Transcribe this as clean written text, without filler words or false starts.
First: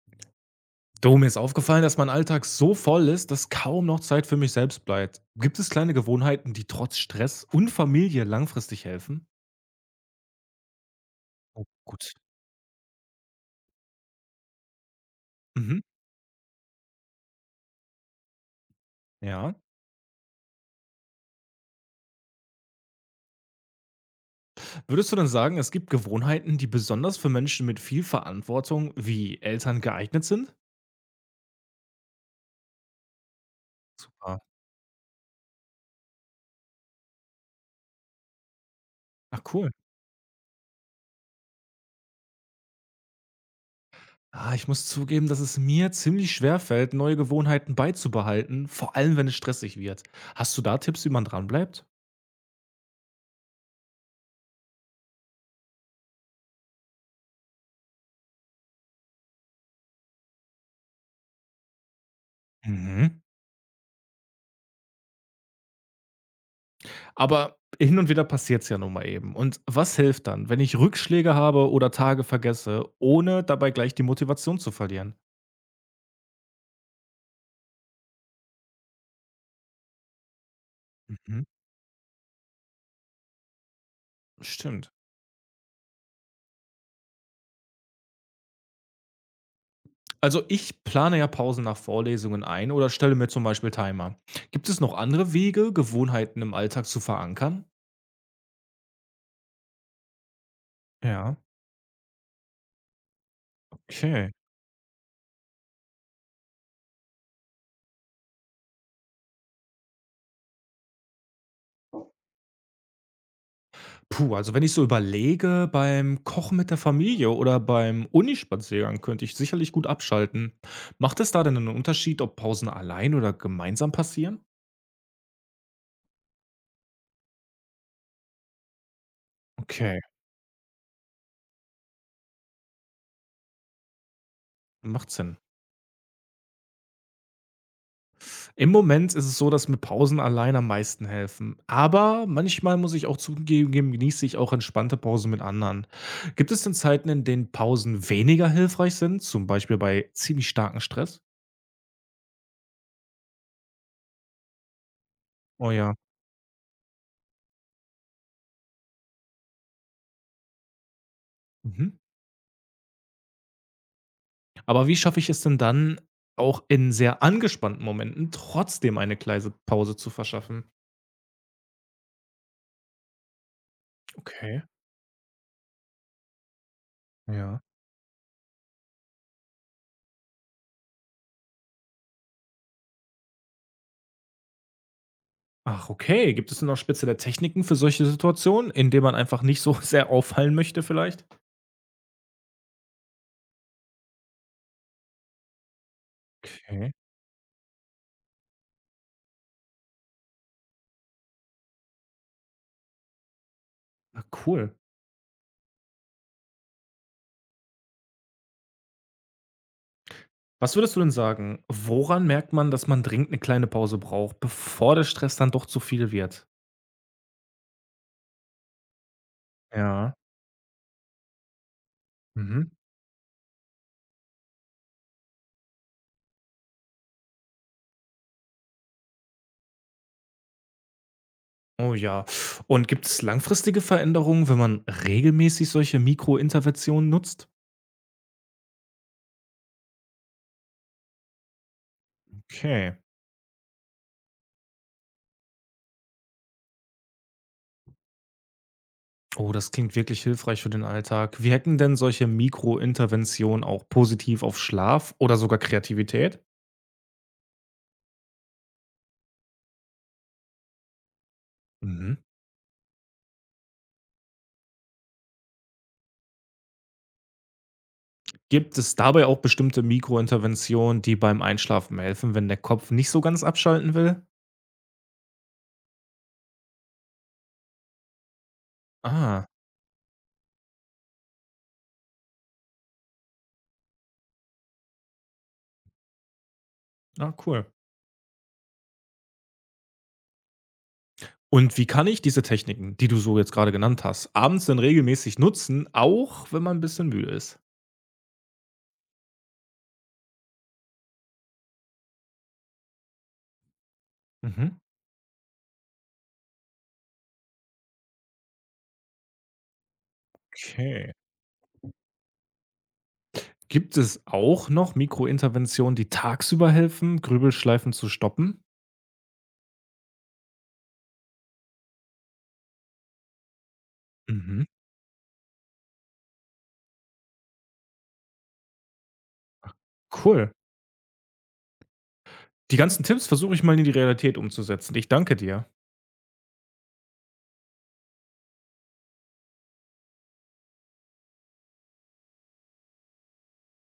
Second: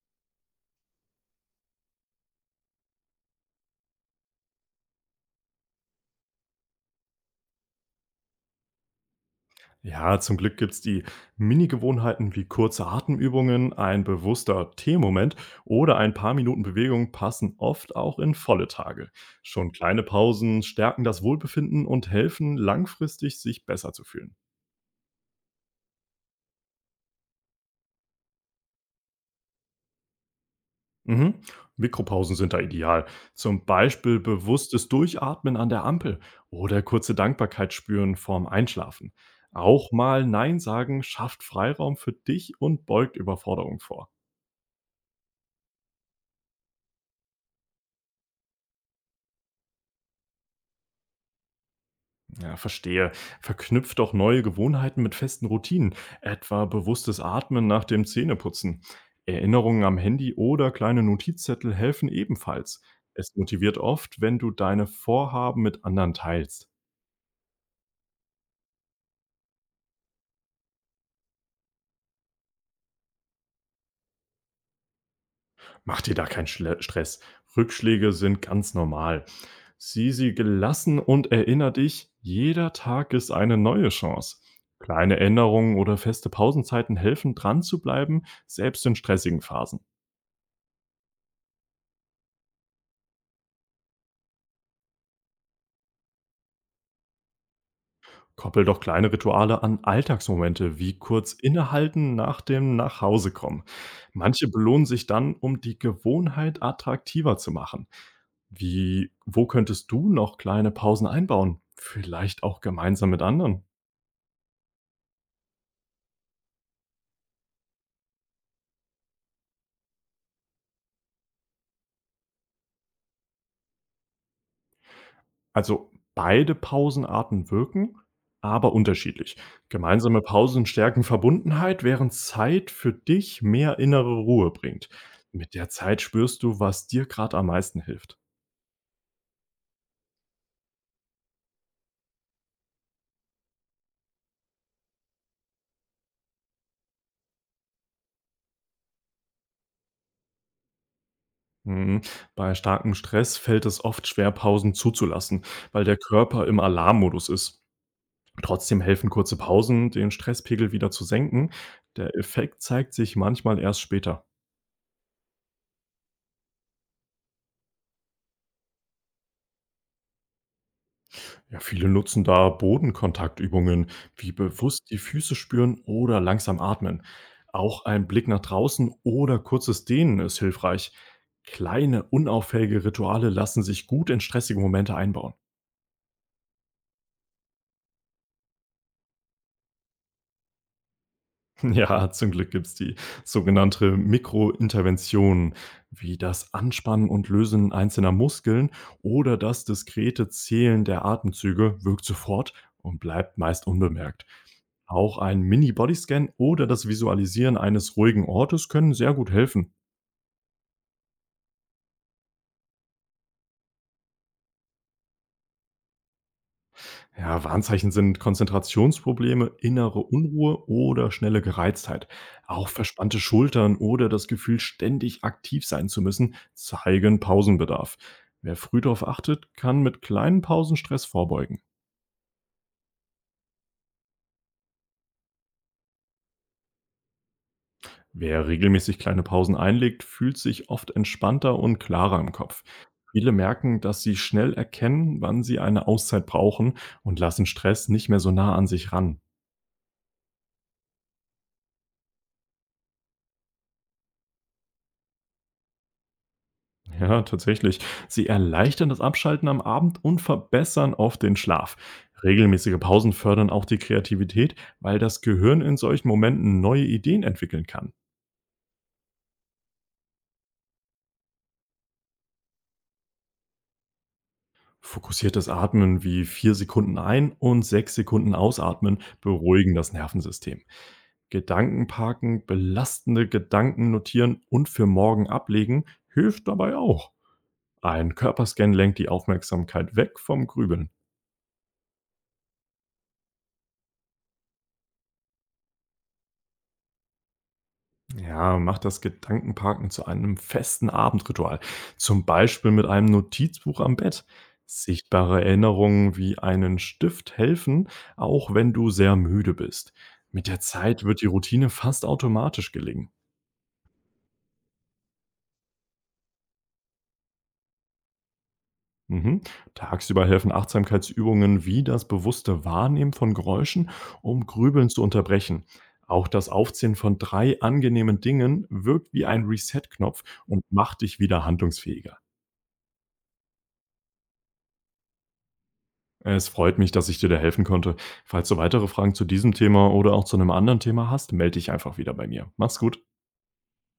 Du, mir ist aufgefallen, dass mein Alltag so voll ist, dass kaum noch Zeit für mich selbst bleibt. Gibt es kleine Gewohnheiten, die trotz Stress und Familie langfristig helfen? Ja, zum Glück gibt's die Oh, gut. Mini-Gewohnheiten wie kurze Atemübungen, ein bewusster Teemoment Mhm. oder ein paar Minuten Bewegung passen oft auch in volle Tage. Ja. Schon kleine Pausen stärken das Wohlbefinden und helfen langfristig, sich besser zu fühlen. Würdest du denn sagen, es gibt Gewohnheiten, die besonders für Menschen mit viel Verantwortung wie Eltern geeignet sind? Mhm. Mikropausen sind da ideal. Zum Beispiel Super. bewusstes Durchatmen an der Ampel oder kurze Dankbarkeit spüren vorm Einschlafen. Ach, cool. Auch mal Nein sagen schafft Freiraum für dich und beugt Überforderung vor. Ah, ich muss zugeben, dass es mir ziemlich schwer fällt, neue Gewohnheiten beizubehalten, vor allem wenn es stressig wird. Hast du da Tipps, wie man dranbleibt? Ja, verstehe. Verknüpft auch neue Gewohnheiten mit festen Routinen, etwa bewusstes Atmen nach dem Zähneputzen. Erinnerungen am Handy oder kleine Notizzettel helfen ebenfalls. Mhm. Es motiviert oft, wenn du deine Vorhaben mit anderen teilst. Aber hin und wieder passiert es ja nun mal eben. Und was hilft dann, wenn ich Rückschläge habe oder Tage vergesse, ohne dabei gleich die Motivation zu verlieren? Mach dir da keinen Schle Stress. Rückschläge sind ganz normal. Sieh sie gelassen und Mhm, erinnere dich, jeder Tag ist eine neue Chance. stimmt. Kleine Änderungen oder feste Pausenzeiten helfen, dran zu bleiben, selbst in stressigen Phasen. Also ich plane ja Pausen nach Vorlesungen ein oder stelle mir zum Beispiel Timer. Gibt es noch andere Wege, Gewohnheiten im Alltag zu verankern? Koppel doch kleine Rituale an Alltagsmomente, wie kurz Ja, innehalten nach dem Nachhausekommen. okay. Manche belohnen sich dann, um die Gewohnheit attraktiver zu machen. Wie, wo könntest du noch kleine Pausen einbauen? Vielleicht auch gemeinsam mit anderen. Puh, also wenn ich so überlege, beim Kochen mit der Familie oder beim Unispaziergang könnte ich sicherlich gut abschalten. Macht es da denn einen Unterschied, ob Pausen allein oder gemeinsam passieren? Also beide Pausenarten wirken, aber unterschiedlich. Okay. Gemeinsame Pausen stärken Verbundenheit, während Zeit für dich mehr innere Ruhe bringt. Macht Sinn. Mit der Zeit spürst du, was dir gerade am meisten hilft. Im Moment ist es so, dass mir Pausen allein am meisten helfen. Aber manchmal muss ich auch zugeben, genieße ich auch entspannte Pausen mit anderen. Gibt es denn Zeiten, in denen Pausen weniger hilfreich sind? Zum Beispiel bei ziemlich starkem Stress? Mhm. Bei starkem Stress fällt es oft schwer, Pausen zuzulassen, Oh weil ja. der Körper im Alarmmodus ist. Trotzdem helfen kurze Pausen, den Stresspegel wieder zu senken. Mhm. Der Effekt zeigt sich manchmal erst später. Aber wie schaffe ich es denn dann, auch in sehr angespannten Momenten trotzdem eine kleine Pause zu verschaffen? Ja, viele nutzen da Bodenkontaktübungen, wie Okay. bewusst die Füße spüren oder langsam atmen. Ja. Auch ein Blick nach draußen oder kurzes Dehnen ist hilfreich. Kleine, unauffällige Rituale lassen sich gut in stressige Momente einbauen. Ach, okay. Gibt es denn noch spezielle Techniken für solche Situationen, in denen man einfach nicht so sehr auffallen möchte, vielleicht? Ja, zum Glück gibt es die sogenannte Mikrointervention, wie das Okay. Anspannen und Lösen einzelner Muskeln oder das diskrete Zählen der Atemzüge wirkt sofort und bleibt meist Ah, unbemerkt. cool. Auch ein Mini-Bodyscan oder das Visualisieren eines ruhigen Ortes können sehr gut helfen. Was würdest du denn sagen, woran merkt man, dass man dringend eine kleine Pause braucht, bevor der Stress dann doch zu viel wird? Ja, Warnzeichen sind Konzentrationsprobleme, innere Ja. Unruhe oder schnelle Gereiztheit. Auch Mhm. verspannte Schultern oder das Gefühl, ständig aktiv sein zu müssen, zeigen Pausenbedarf. Wer früh darauf achtet, kann mit kleinen Pausen Stress vorbeugen. Oh ja. Und gibt es langfristige Veränderungen, wenn man regelmäßig solche Mikrointerventionen nutzt? Wer regelmäßig kleine Pausen einlegt, fühlt sich oft entspannter und klarer im Kopf. Okay. Viele merken, dass sie schnell erkennen, wann sie eine Auszeit brauchen und lassen Stress nicht mehr so nah an sich ran. Oh, das klingt wirklich hilfreich für den Alltag. Wirken denn solche Mikrointerventionen auch positiv auf Schlaf oder sogar Kreativität? Ja, tatsächlich. Sie erleichtern das Abschalten am Abend und verbessern oft den Schlaf. Mhm. Regelmäßige Pausen fördern auch die Kreativität, weil das Gehirn in solchen Momenten neue Ideen entwickeln kann. Gibt es dabei auch bestimmte Mikrointerventionen, die beim Einschlafen helfen, wenn der Kopf nicht so ganz abschalten will? Fokussiertes Atmen wie 4 Sekunden ein- und 6 Sekunden ausatmen Ah, beruhigen das Nervensystem. Gedanken parken, belastende Gedanken notieren und für morgen ablegen hilft dabei auch. ah, cool. Ein Körperscan lenkt die Aufmerksamkeit weg vom Grübeln. Und wie kann ich diese Techniken, die du so jetzt gerade genannt hast, abends dann regelmäßig nutzen, auch wenn man ein bisschen müde ist? Ja, mach das Gedankenparken zu einem festen Abendritual, zum Beispiel mit einem Notizbuch am Bett. Mhm. Sichtbare Erinnerungen wie einen Stift helfen, auch wenn du sehr müde bist. Mit der Zeit Okay. wird die Routine fast automatisch gelingen. Gibt es auch noch Mikrointerventionen, die tagsüber helfen, Grübelschleifen zu stoppen? Mhm. Tagsüber helfen Achtsamkeitsübungen wie das bewusste Wahrnehmen von Geräuschen, um Mhm, Grübeln zu unterbrechen. Auch das Aufzählen von drei angenehmen Dingen wirkt wie ein Reset-Knopf cool. und macht dich wieder handlungsfähiger. Die ganzen Tipps versuche ich mal in die Realität umzusetzen. Ich danke dir. Es freut mich, dass ich dir da helfen konnte. Falls du weitere Fragen zu diesem Thema oder auch zu einem anderen Thema hast, melde dich einfach wieder bei mir. Mach's gut.